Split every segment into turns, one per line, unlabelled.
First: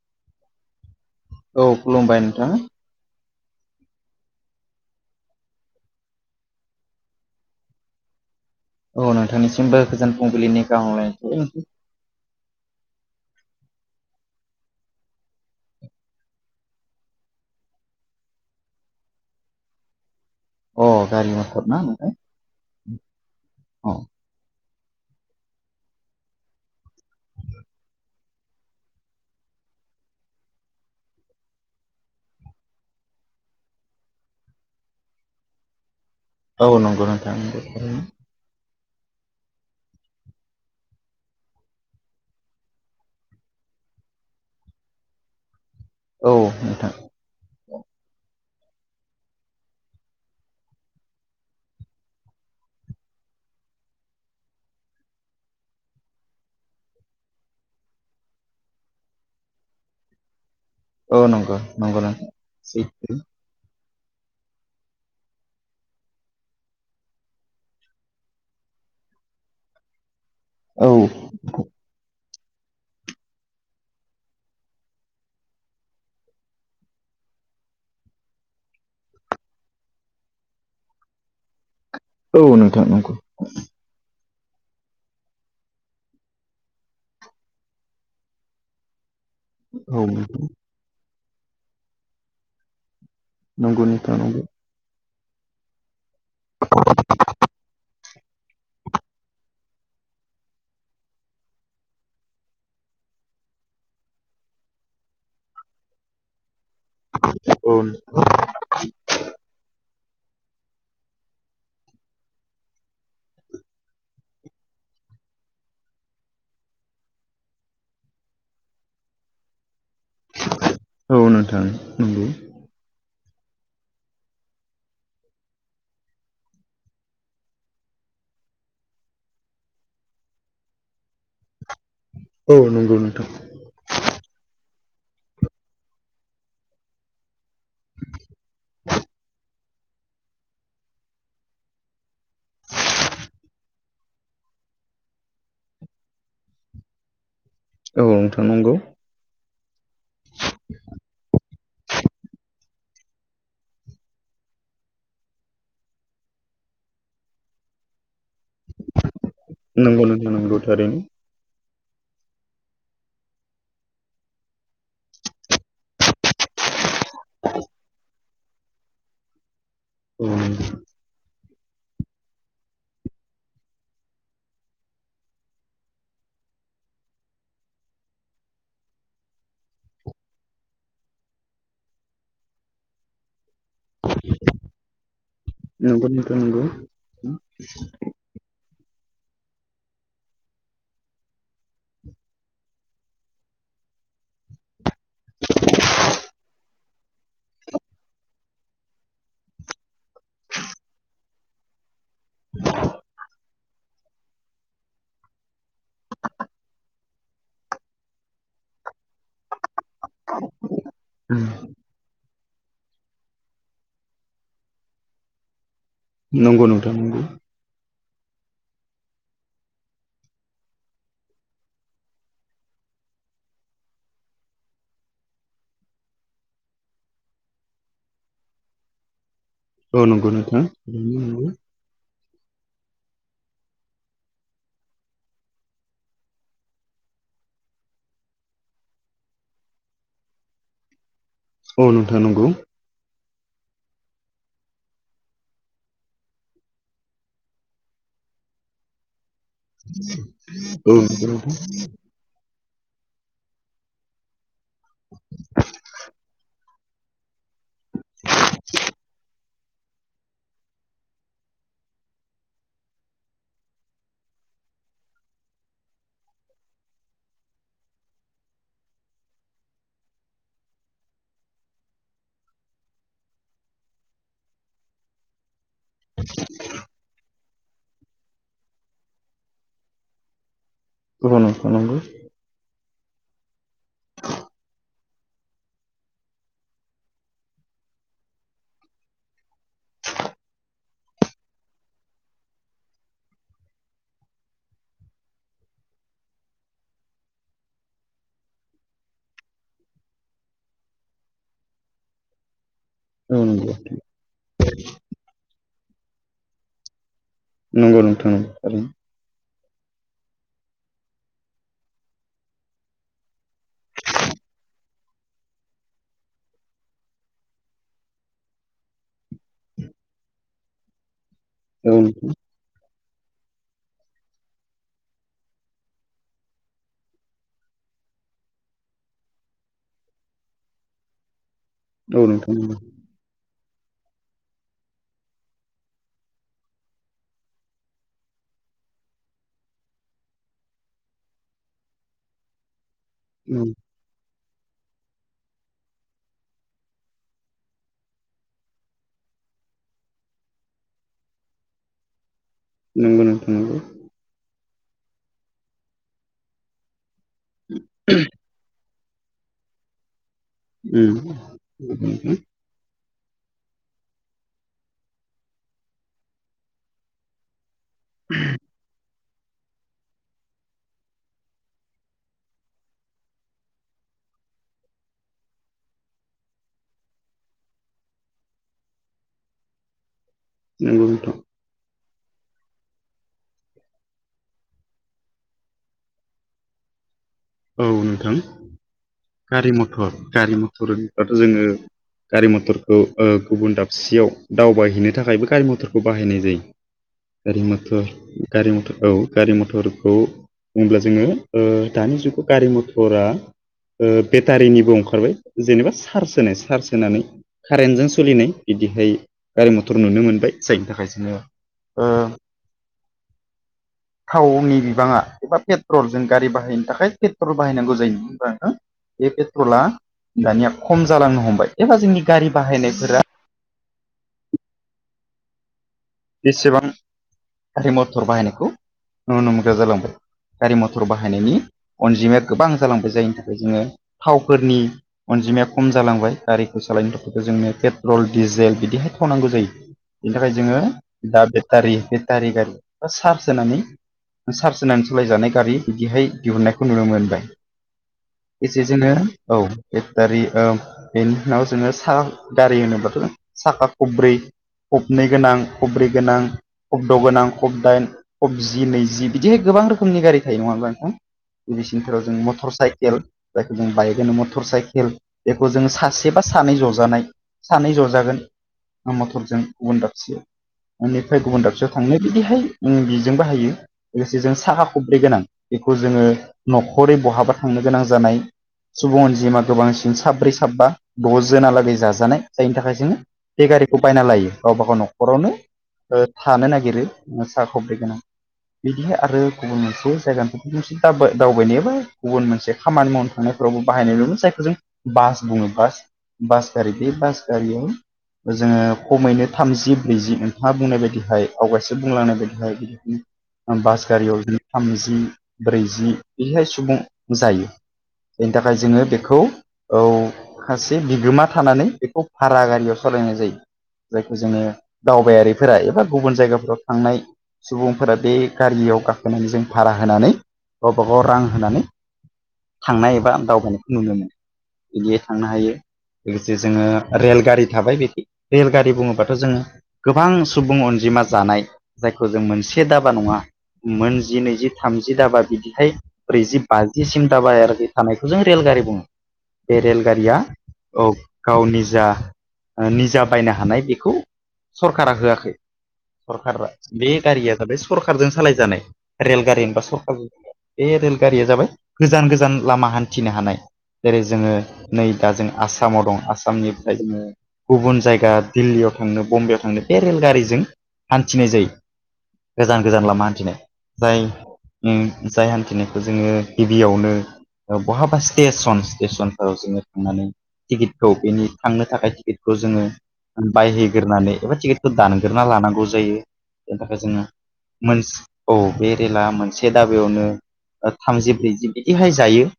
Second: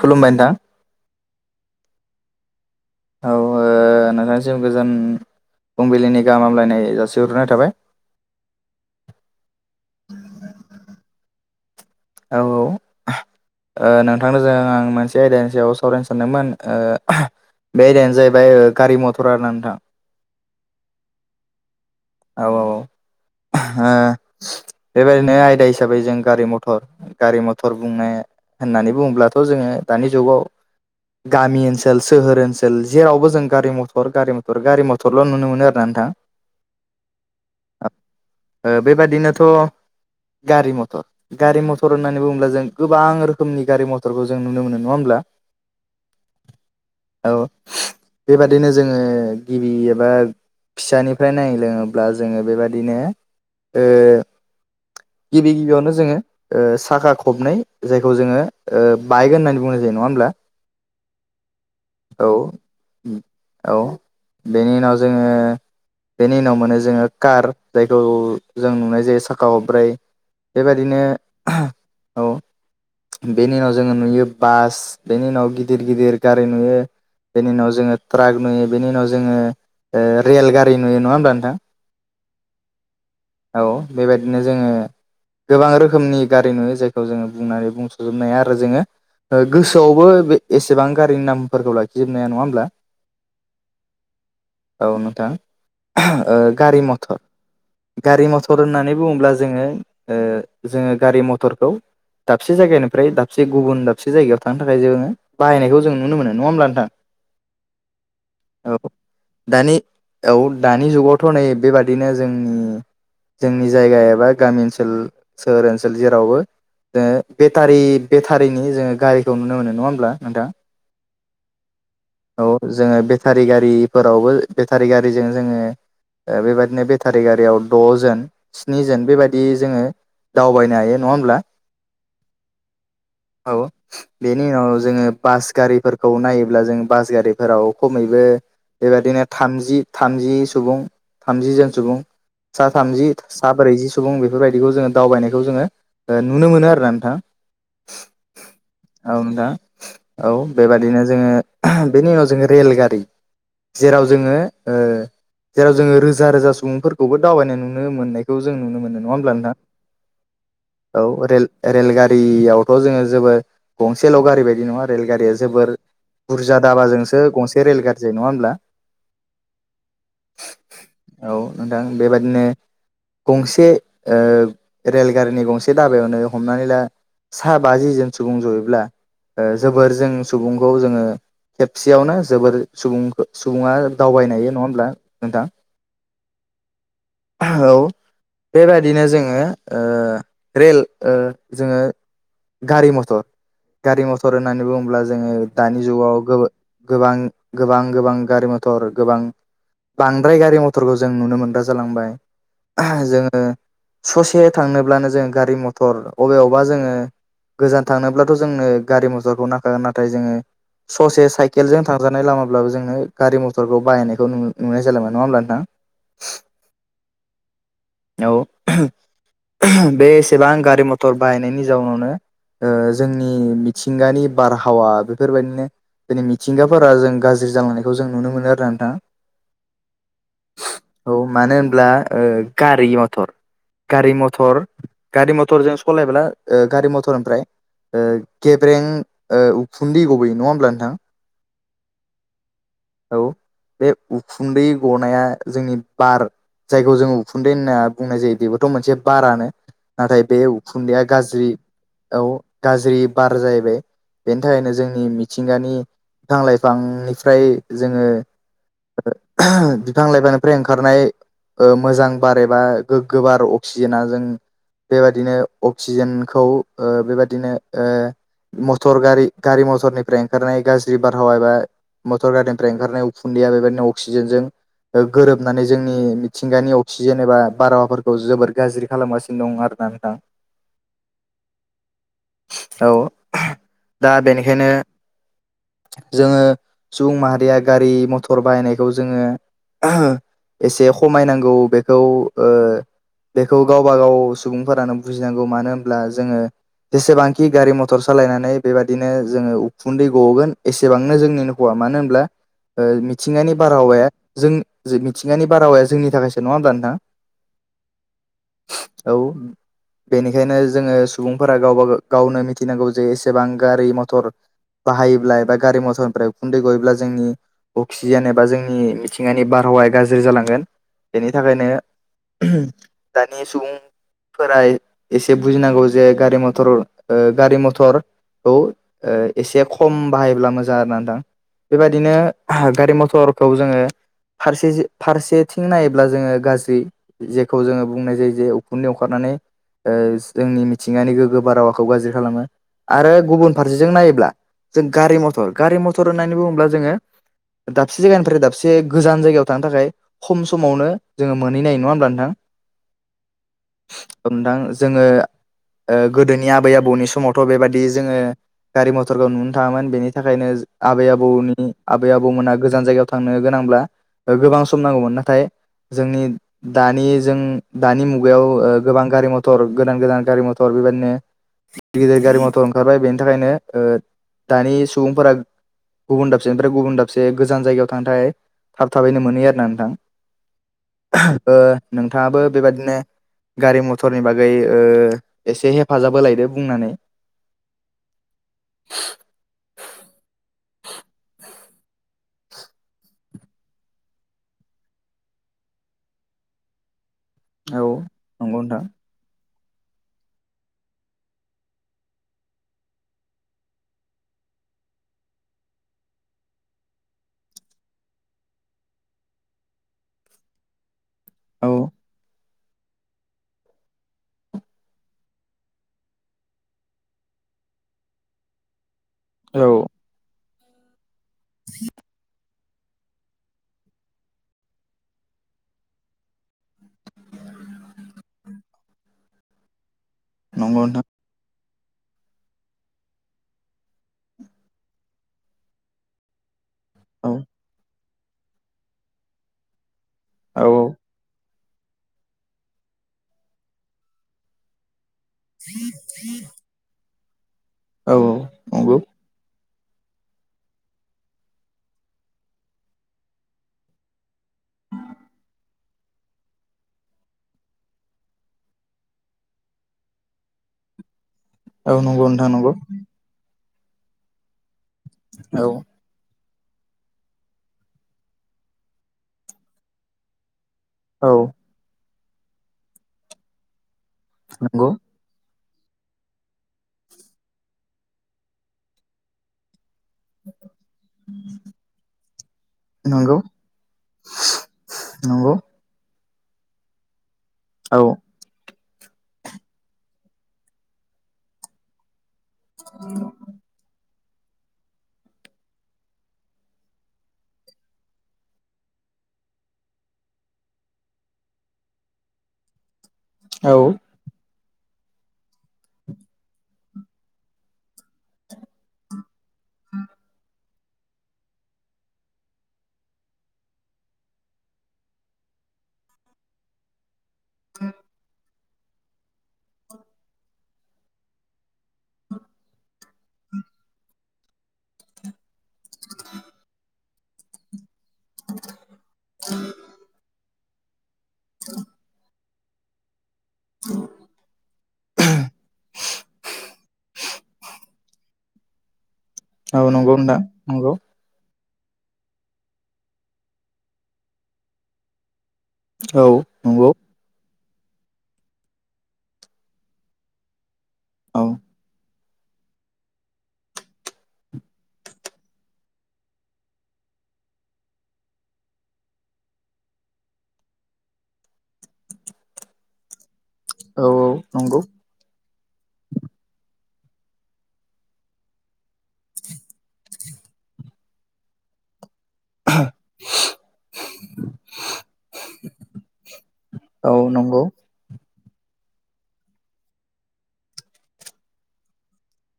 खुलुमबाय नोंथां
औ खुलुमबाय नोंथाङा
औ ओ नोंथांनिसिम गोजोन फुंबिलिनि गाहाम हामलायनाय जासिहरनाय थाबाय
औ नोंथांनिसिमबो गोजान फुंबिलिनि गाहाम हामलायनायखौ'
औ औ ओ नोंथांजों आं मोनसे आयदानि सायाव सावरायनो सानदोंमोन ओ बे आयदायानो जाहैबाय ओ गारि मथर आरो ना नोंथां
अ गारि मथर ना नोंथां
औ औ औ हो
अ
बेबायदिनो आयदा हिसाबै जों गारि मथर गारि मथर बुंनाय होननानै बुङोब्लाथ' जोङो दानि जुगाव गामि ओनसोल सोहोर ओनसोल जेरावबो जों गारि मथर गारि मथर गारि मथरल' नुनो मोनो आरो ना नोंथां
औ नंगौ नोंथां नंगौ
ओ बेबादिनोथ' गारि मथर गारि मथर होननानै बुङोब्ला जों गोबां रोखोमनि गारि मथरखौ जों नुनो मोनो नङा होमब्ला
औ नोंथां
औ बेबादिनो जोङो गिबि एबा फिसानिफ्राय नाय लोङोब्ला जोङो बेबादि बिदिनो ओ गिबि गिबियावनो जोङो। ओ साखा खबनै जायखौ जोङो बाइक होननानै बुंनाय जायो नङा होमब्ला
औ नंगौ नंगौ नंौ
औ
[inaudible]
औ बेनि उनाव जोङो बेनि उनाव मोनो जोङो कार जायखौ जों नुनाय जायो साखा हब्रै
औ
बेबायादिनो औ बेनि उनाव जोङो नुयो बास बेनि उनाव गिदिर गिदिर गारि नुयो। बेनि उनाव जोङो ट्राक नुयो बेनि उनाव जोङो रेल गारि नुयो नङा होमब्ला नोंथां।
औ नोंथां नंगौ।
औ बेबायदिनो जोङो। गोबां रोखोमनि गारि नुयो जायखौ जोङो बुंनानै बुंस'जोबनाय हा आरो जोङो। ओ
औ
गोसोआवबो बे
नोंथां
एसेबां गारिनि नामफोरखौ लाखिजोबनाया नङा होमब्ला
नंगौनिथा नंगौ [unintelligible]
औ नोंथां गारि मथर गारि मथर होननानै बुङोब्ला जोङो ओ जोङो गारि मथरखौ दाबसे जायगानिफ्राय दाबसे गुबुन दाबसे जायगायाव थांनो थाखाय जोङो बायनायखौ जों नुनो मोनो नङा होमब्ला नोंथां।
औ
औ दानि औ दानि जुगावथ' नै बेबादिनो जोंनि जोंनि जायगा एबा गामि ओनसोल सोहोर ओनसोल जेरावबो ओ जोङो बेटारि बेटारिनि जोङो गारिखौ नुनो मोनो नङा होमब्ला नोंथां
औ नोंथां नंगौ‌
औ जोङो बेटारि गारिफोरावबो बेटारि गारिजों जोङो ओ बेबायदिनो बे सारिगारियाव द'जोन स्निजोन बेबायदि जोङो दावबायनो हायो नङा होमब्ला‌ [inaudible]
औ नंगौ नोंथां।
औ बेनि उनाव जोङो बास गारिफोरखौ नायोब्ला जों बास गारिफोराव खमैबो बेबायदिनो थामजि थामजि सुबुं थामजि ज सुबुं सा थामजि सा ब्रैजि सुबुं बेफोरबायदिखौ जोङो दावबायनायखौ जोङो ओ नुनो मोनो आरो ना नोंथां
औ नोंथां नंगौ।
औ दा औ बेबादिनो जोङो बेनि उनाव जोङो रेलगारि जेराव जोङो ओ जेराव जोङो रोजा रोजा सुबुंफोरखौबो दावबायनाय नुनो मोननायखौ जों नुनो मोनो नङा होमब्ला नोंथां‌
नंगौ नोंनि नंगौ थारैनो
रेलगारियावथ' जोङो जोबोर गंसेल' गारि बायदि नङा रेलगारिया जोबोर बुरजा दाबाजोंसो गंसे रेल गारिरि ज नङा होमब्ला
औ
औ नोंथां बेबादिनो गंसे ओ रेलगारिनि गंसे दाबायावनो हमनानै ला सा बाजि जोन सुबुं जयोब्ला जोबोरजों सुबुंखौ जोङो खेबसेयावनो जोबोर सुबुं सुबुङा दावबायनायायो नङा होमब्ला नोंथां।
नोंगौ नोंथां नंगौ।
औ बेबादिनो जोङो ओ रेल जोङो गारि मथर गारि मथर होननानै बुङोब्ला। जोङो दानि जुगाव गोबां गोबां गोबां गारि मथर गोबां बांद्राय गारि मथरखौ जों नुनो मोनग्रा जालांबाय जोङो ससे थांनोब्लानो जोङो गारि मथर अबे अआवबा जोङो - गोजान थांनोब्लाथ' जोंनो गारि मथरखौ नांखागोन नाथाय जोङो ससे साइकेलजों थांजानाय लामाब्लाबो जोंङनो गारि मथरखौ बाहायनायखौ न नुनाय जालायमोन नङा होमब्ला नोंथां
नंगौ नोंथां नंगौ
औ बे एसेबां गारि मथर बाहायनायनि जाउनावनो जोंनि मिथिंगानि बारहावा बेफोरबायदिनो दिनै मिथिंगाफोरा जों गाज्रि जालांनायखौ जों नुनो मोनो आरो ना नोंथाङा
औ नंगौ नोंथां नंगौ
औ
नंगौ
मानो होनब्ला ओ गारि मथर गारि मथर गारि मथरजों सालायब्ला गारि मथर ओमफ्राय गेब्रें उखुन्दै गबोयो नङा होमब्ला नोंथां
औ नोंथां नंगौ
औ बे उखुन्दै गनाया जोंनि बार जायखौ जोङो उखुन्दै होनना बुंनाय जायो बेबोथ' मोनसे बारानो नाथाय बे
औ नंगौ
उखुन्दैआ गाज्रि
नोंथां
औ गाज्रि बार जाहैबाय बेनि थाखायनो जोंनि मिथिंगानि बिफां लाइफांनिफ्राय जोङो बिफांलायफानिफ्राय ओंखारनाय मोजां बार एबा गोग्गो बार अक्सिजेना जों बेबादिनो अक्सिजेनखौ ओ बेबादिनो मटर गारि गारि मथरनिफ्राय ओंखारनाय गाज्रि बारहावा एबा मटर गारिनिफ्राय ओंखारनाय उखुन्दैया बेबायदिनो अक्सिजेनजों गोरोबनानै जोंनि मिथिंगानि अक्सि जेनेबा बारहावाफोरखौ जोबोर गाज्रि खालामगासिनो दं आर ना नोंथां
गोबानाव नंगौ
औ दा बेनिखायनो जोङो सुबुं माहारिया गारि मथर बाहायनायखौ जोङो एसे खमायनांगौ बेखौ बेखौ गावब गाव सुबुंफोरानो बुजिनांगौ मानो होनब्ला जोङो जेसेबांखि गारि मथर सालायनानै बेबदिनो जोङो उखुन्दै गगोन एसेबांनो जोंनि हौवा मानो होनब्ला
औ
मिथिंगानि
नंगौ
बारहावाया जों मिथिंगानि बारहावाया जोंनि थाखायसो नङा होमब्ला नोंथाङां
नंगौ नोंथां थारै
औ बेनिखायनो जोङो सुबुंफोरा गावबा गावनो मिथिनांगौ जे एसेबां गारि मथर बाहायोब्ला एबा गारि मथरनिफ्राय उखुन्दै गयोब्ला जोंनि अक्सिजेन एबा जोंनि मिथिंगानि बारहावाया गाज्रि जालांगोन बेनि थाखायनो दानि सुबुं फोरा एसे बुजिनांगौ जे गारि मथर गारि मथर औ एसे खम बाहायोब्ला मोजां आर ना नोंथां बेबायदिनो
थारैनो औ नोंथां औ नोंथां
गारि मथरखौ जोङो फारसे फारसेथिं नायोब्ला जोङो गाज्रि जेखौ जोङो बुंनाय जायो जे उखुन्दै ओंखारनानै जोंनि मिथिंगानि गोग्गो बारहावाखौ गाज्रि खालामो आरो गुबुन
नंगौ
फारसेजों नायोब्ला जों गारि मथर गारि मथर होननानै बुङोब्ला जोङो दाबसे जायगानिफ्राय दाबसे गोजान जायगायाव थांनो थाखाय खम समावनो जोङो मोनहैनाय नङा होमब्ला नोंथां
नंगौ नोंथां नंगौ
नोंथां जोङो गोदोनि आबै आबौनि समावथ' बेबायदि जोङो गारि मथरखौ नुनो थाङामोन बेनि थाखायनो आबै
उम
आबौनि
नंगौ
आबै
नोंथां
आबौमोना गोजान जायगायाव थांनो गोनांब्ला गोबां सम नांगौमोन नाथाय जोंनि दानि जों दानि मुगायाव ओ गोबां गारि मथर गोदान-गोदान गारि मथर बेबायदिनो गिदिर-गिदिर गारि मथर ओंखारबाय बेनि थाखायनो ओ दानि सुबुंफोरा गुबुन दाबसे ओमफ्राय गुबुन दाबसे गोजान जायगायाव थांनो थाखाय थाब थाबैनो मोनोयो आरो ना नोंथां।
नोंगौ नोंथां‌।
ओ नोंथाङाबो बेबादिनो गारि मथरनि बागै ओ एसे हेफाजाब होलायदो बुंनानै।
औ नोंथां गारि मथर गारि मथरब्लाथ' जोङो गारि मथरखौ गुबुन दाबसेयाव दावबायहैनो थाखायबो गारि मथरखौ बाहायनाय जायो गारि
औ
मथर
नंगौ
गारि
नोंथां
मथर औ गारि मथरखौ बुङोब्ला जोङो दानि जुगाव गारि मथरा बेटारिनिबो ओंखारबाय जेनेबा चार्ज होनाय चार्ज होनानै कारेन्टजों सोलिनाय बिदिहाय गारि मथर नुनो मोनबाय जायनि थाखाय जोङो
औ
ओ थावनि बिबाङा एबा पेट्रल जों गारि बाहायनो थाखाय पेट्रल बाहायनांगौ जायो होनब्ला बे पेट्रला
औ
दानिया खम जालांनो हमबाय एबा जोंनि गारि बाहायनायफोरा बेसेबां गारि मथर बाहायनायखौ नुनो मोनग्रा जालांबाय गारि
नंगौ नोंथां
मथर बाहाय बाहायनायनि अनजिमाया गोबां जालांबाय जायनि थाखाय जोङो थावफोरनि अनजिमाया खम जालांबाय। गारिखौ सालायनो
औ
थाखाय'थ' जोंनो पेट्रल डिजेल बिदिहाय थावनांगौ जायो। बिनि थाखाय
औ
जोङो दा बेटारि बेटारि गारि चार्ज होनानै चार्ज होननानै सालायजानाय गारि बिदिहाय दिहुननायखौ नुनो मोनबाय।
औ औ।
एसे
नंगौ
जोंनो औ बेटारि ओम। बेनि उनाव जोङो सा गारि होनोबाथ' साखा खब्रै खबनै गोनां खब्रै गोनां खब द' गोनां खब दाइन कबजि नैजि बिदिहाय गोबां रोखोमनि गारि थायो नङा होमबा नोंथां।
औ
गिबिसिनथाव
नंगौ
जों
नोंथां
मटर
नंगौ
साइकेल जायखौ जों बाइक होनो मटर साइकेल
औ
बेखौ जोंङो सासे एबा सानै ज'जानाय सानै ज'जागोन मथरजों गुबुन दाबसे
औ
न'निफ्राय गुबुन दाबसेयाव थांनो बिदिहाय बिजों बाहायो लोगोसे जों साखा
नंगौ
खब्रै गोनां बेखौ जोङो न'खरै बहाबा थांनो गोनां जानाय सुबुं अनजिमा गोबां साब्रै साबा द' जोनहालागै जाजानाय जायनि थाखाय जोङो
नंगौ
बे गारिखौ बायना लायो गावबा गाव
नंगौ
न'खरावनो ओ थानो नागिरो साखा
औ
ख'ब्रैगोनां बिदिहाय आरो गुबुन मोनसे जायगानिफ्राय मोनसे [unintelligible] दावबायनाय बा गुबुन मोनसे खामानि मावनो थांनायफ्रावबो बाहायनाय नुयो जायखौ जों बास बुङो बास-बास गारि बे बास गारियाव जोङो खमैनो थामजि ब्रैजि हा बुंनाय बायदिहाय आवगायसो बुंलांनाय बायदिहाय
औ
बिदिनो बास गारियाव जों थामजि ब्रैजि बेहाय सुबुं जायो। बेनि थाखाय जोङो बेखौ औ खासे बिगोमा थानानै बेखौ भारा गारियाव सालायनाय जायो। जायखौ जोङो दावबायारिफोरा एबा गुबुन जायगाफोराव थांनाय सुबुंफोरा बे गारियाव गाखोनानै जों भारा होनानै गावबा गाव रां होनानै थांनाय एबा दावबायनायखौ नुनो मोनो बिदियै थांनो हायो। लोगोसे जोङो रेलगारि थाबाय बिदि रेल गारि बुङोबाथ' जोङो गोबां सुबुं अनजिमा जानाय जायखौ जों मोनसे दाबा नङा मोनजि नैजि थामजि दाबा बिदिहाय ब्रैजि बाजिसिम दाबायारि थानायखौ जों रेलगारि बुङो। बे
औ नंगौ
रेलगारिया
नोंथां नंगौ
औ। गाव निजा-निजा बायनो हानाय बेखौ सरकारा होआखै
औ
सरखारा
नंगौ
बे गारिया जाबाय सरखारजों सालायजानाय रेलगारि होनबा सरखारजों बे
औ
रेलगारिया जाबाय गोजान गोजान लामा हान्थिनो हानाय जेरै जोङो नै दा जों आसामाव दं आसामनिफ्राय जोङो गुबुन जायगा दिल्लीयाव थांनो बम्बेआव थांनो बे रेलगारिजों हान्थिनाय जायो गोजान गोजान लामा हान्थिनाय
औ
जाय
नंगौ
ओम जाय हान्थिनायखौ जोङो गिबियावनो बहाबा स्टेस'नस स्टेस'नफोराव जोङो थांनानै टिकेटखौ बेनि थांनो थाखाय टिकेटखौ जोङो बायहै ग्रोनानै एबा टिकेटखौ दानग्रोना लानांगौ जायो बेनि थाखाय
औ
जोङो
नंगौ
मोन औ बे रेला मोनसे दाबायावनो थामजि ब्रैजि बिदिहाय जायो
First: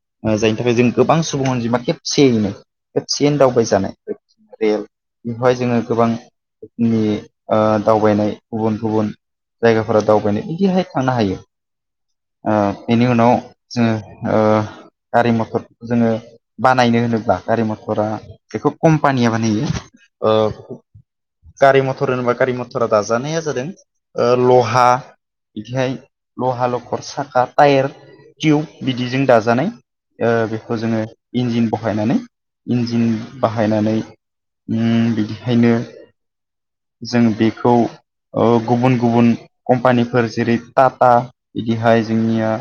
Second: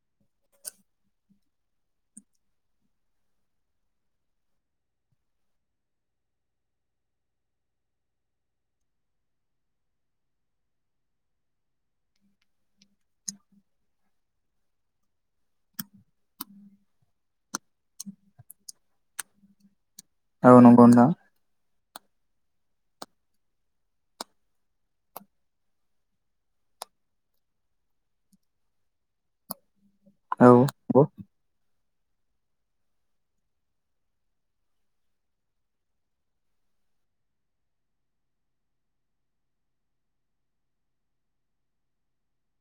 जायनि थाखाय जों गोबां सुबुं अनजिमा खेबसेयैनो खसेयन दावबाय जानाय रेल बेवहाय जोङो गोबां नि ओदावबायनाय गुबुन गुबुन जायगाफोरा दावबायनो बिदिहाय थांनो हायो ओ बेनि उनाव जोङो गारि मथर जोङो बानायनो होनोब्ला गारि मथरा बेखौ कम्पानिया बानायो
औ नंगौ नोंथां
गारि मथर होनोबा गारि मथरा दाजानाया जादों ओ लहा बिदिहाय लहा लखर साखा टायार टिउब बिदिजों दाजानाय ओ
औ
बेखौ जोङो
नंगौ
इन्जिन बहायनानै इन्जिन बाहायनानैउम बिदिहायनो जों बेखौ गुबुन गुबुन कम्पानिफोर जेरै टाटा बिदिहाय जोंनिया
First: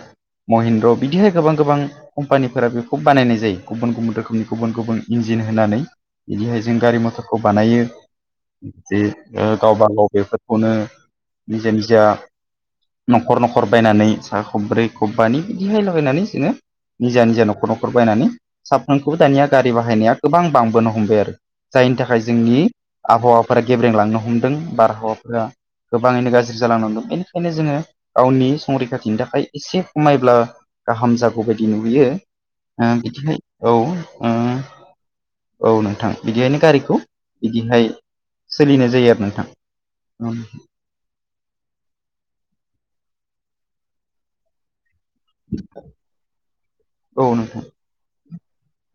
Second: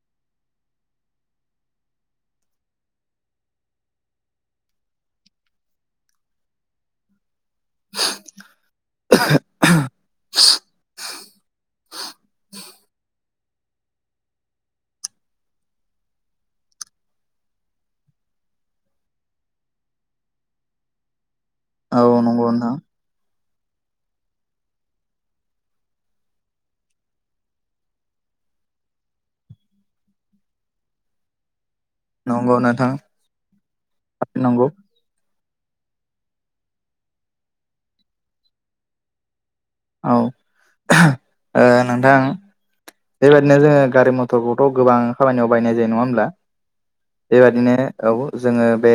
महिन्द्र बिदिहाय गोबां गोबां कम्पानिफोरा बेखौ बानायनाय जायो गुबुन गुबुन रोखोमनि गुबुन गुबुन इन्जिन होनानै बिदिहाय जों गारि मथरखौ बानायो जे ओगावबागाव बेफोरखौनो निजा निजाख न'खर न'खर बायनानै सा खब्रै खबबानि बिदिहायलाबायायनानै जोङो निजा निजा न'खर न'खर बायनानै साफ्रोमखौबो दानिया गारि बाहायनाया गोबां बांबोनो हमबाय आरो जायनि
औ नंगौ
थाखाय जोंनि
नोंथां
आबहावाफोरा गेब्रेंलांनो हमदों बारहावाफोरा गोबाङैनो गाज्रि जालांनांदों बेनिखायनो जोङो गावनि संरैखाथिनि थाखाय एसे खमायब्ला गाहाम जागौ बायदि नुहयो
नंगौ नोंथां
ओ बिदिखाय औ
नंगौ
औ नोंथां बिदिहायनो गारिखौ बिदिहाय सोलिनाय जायो आरो नोंथां
औ ओ नोंथां बेबायादिनो जोङो गारि मथरखौथ' गोबां खामानियाव बायनाय जायो नङा होमब्ला
औ नोंथां
बेबादिनो औ जोङो बे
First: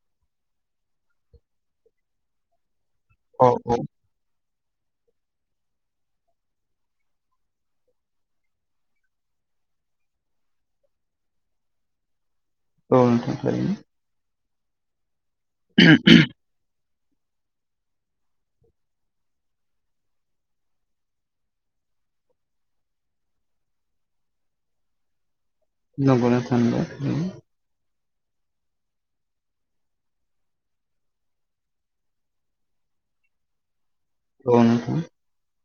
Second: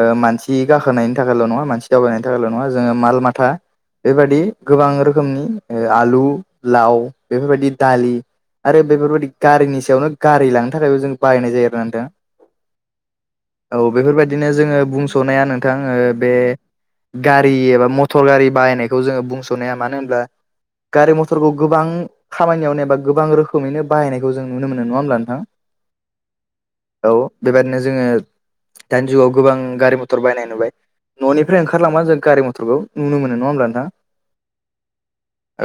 ओ मानसि गाखोनायनि थाखायल' नङा मानसि आवबायनायनिल' नङा जो माल
औ
माथा बेबादि गोबां रोखोमनि आलु, लाव बेफोरबायदि दालि, आरो बेफोरबायाददि गारिनि सायावनो गारि लांनो थाखायबो जों बाहायनाय जायो आरोना नोंथां
औ नोंथां थारैनो
औ बेफोरबायदिनो जोङो बुंस'नाया नोंथां बे गारि एबा मथर गारि बाहायनायखौ जोङो बुंस'नाया मानो होनब्ला गारि मथरखौ गोबां खामानियावनो एबा गोबां रोखोमैनो बाहायनायखौ जों नुनो मोनो नङा होमब्ला नोंथां
नंगौ नोंथां नंगौ
ओनो जोङो दानि जुगाव गोबां गारि मथर बायनाय नुबाय न'निफ्राय ओंखारलांङा जों गारि मथरखौ नुनो मोनो नङा होमब्ला नोंथां
औ नंगौ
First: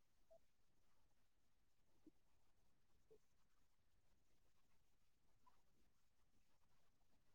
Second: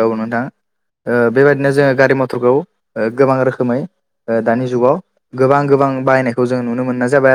औ नोंथां ओ बेबायाददिनो जोङो गारि मथरखौ ओ गोबां रोखोमै दानि जुगाव गोबां गोबां बायनायखौ जों नुनो मोननाय जाबाय आरो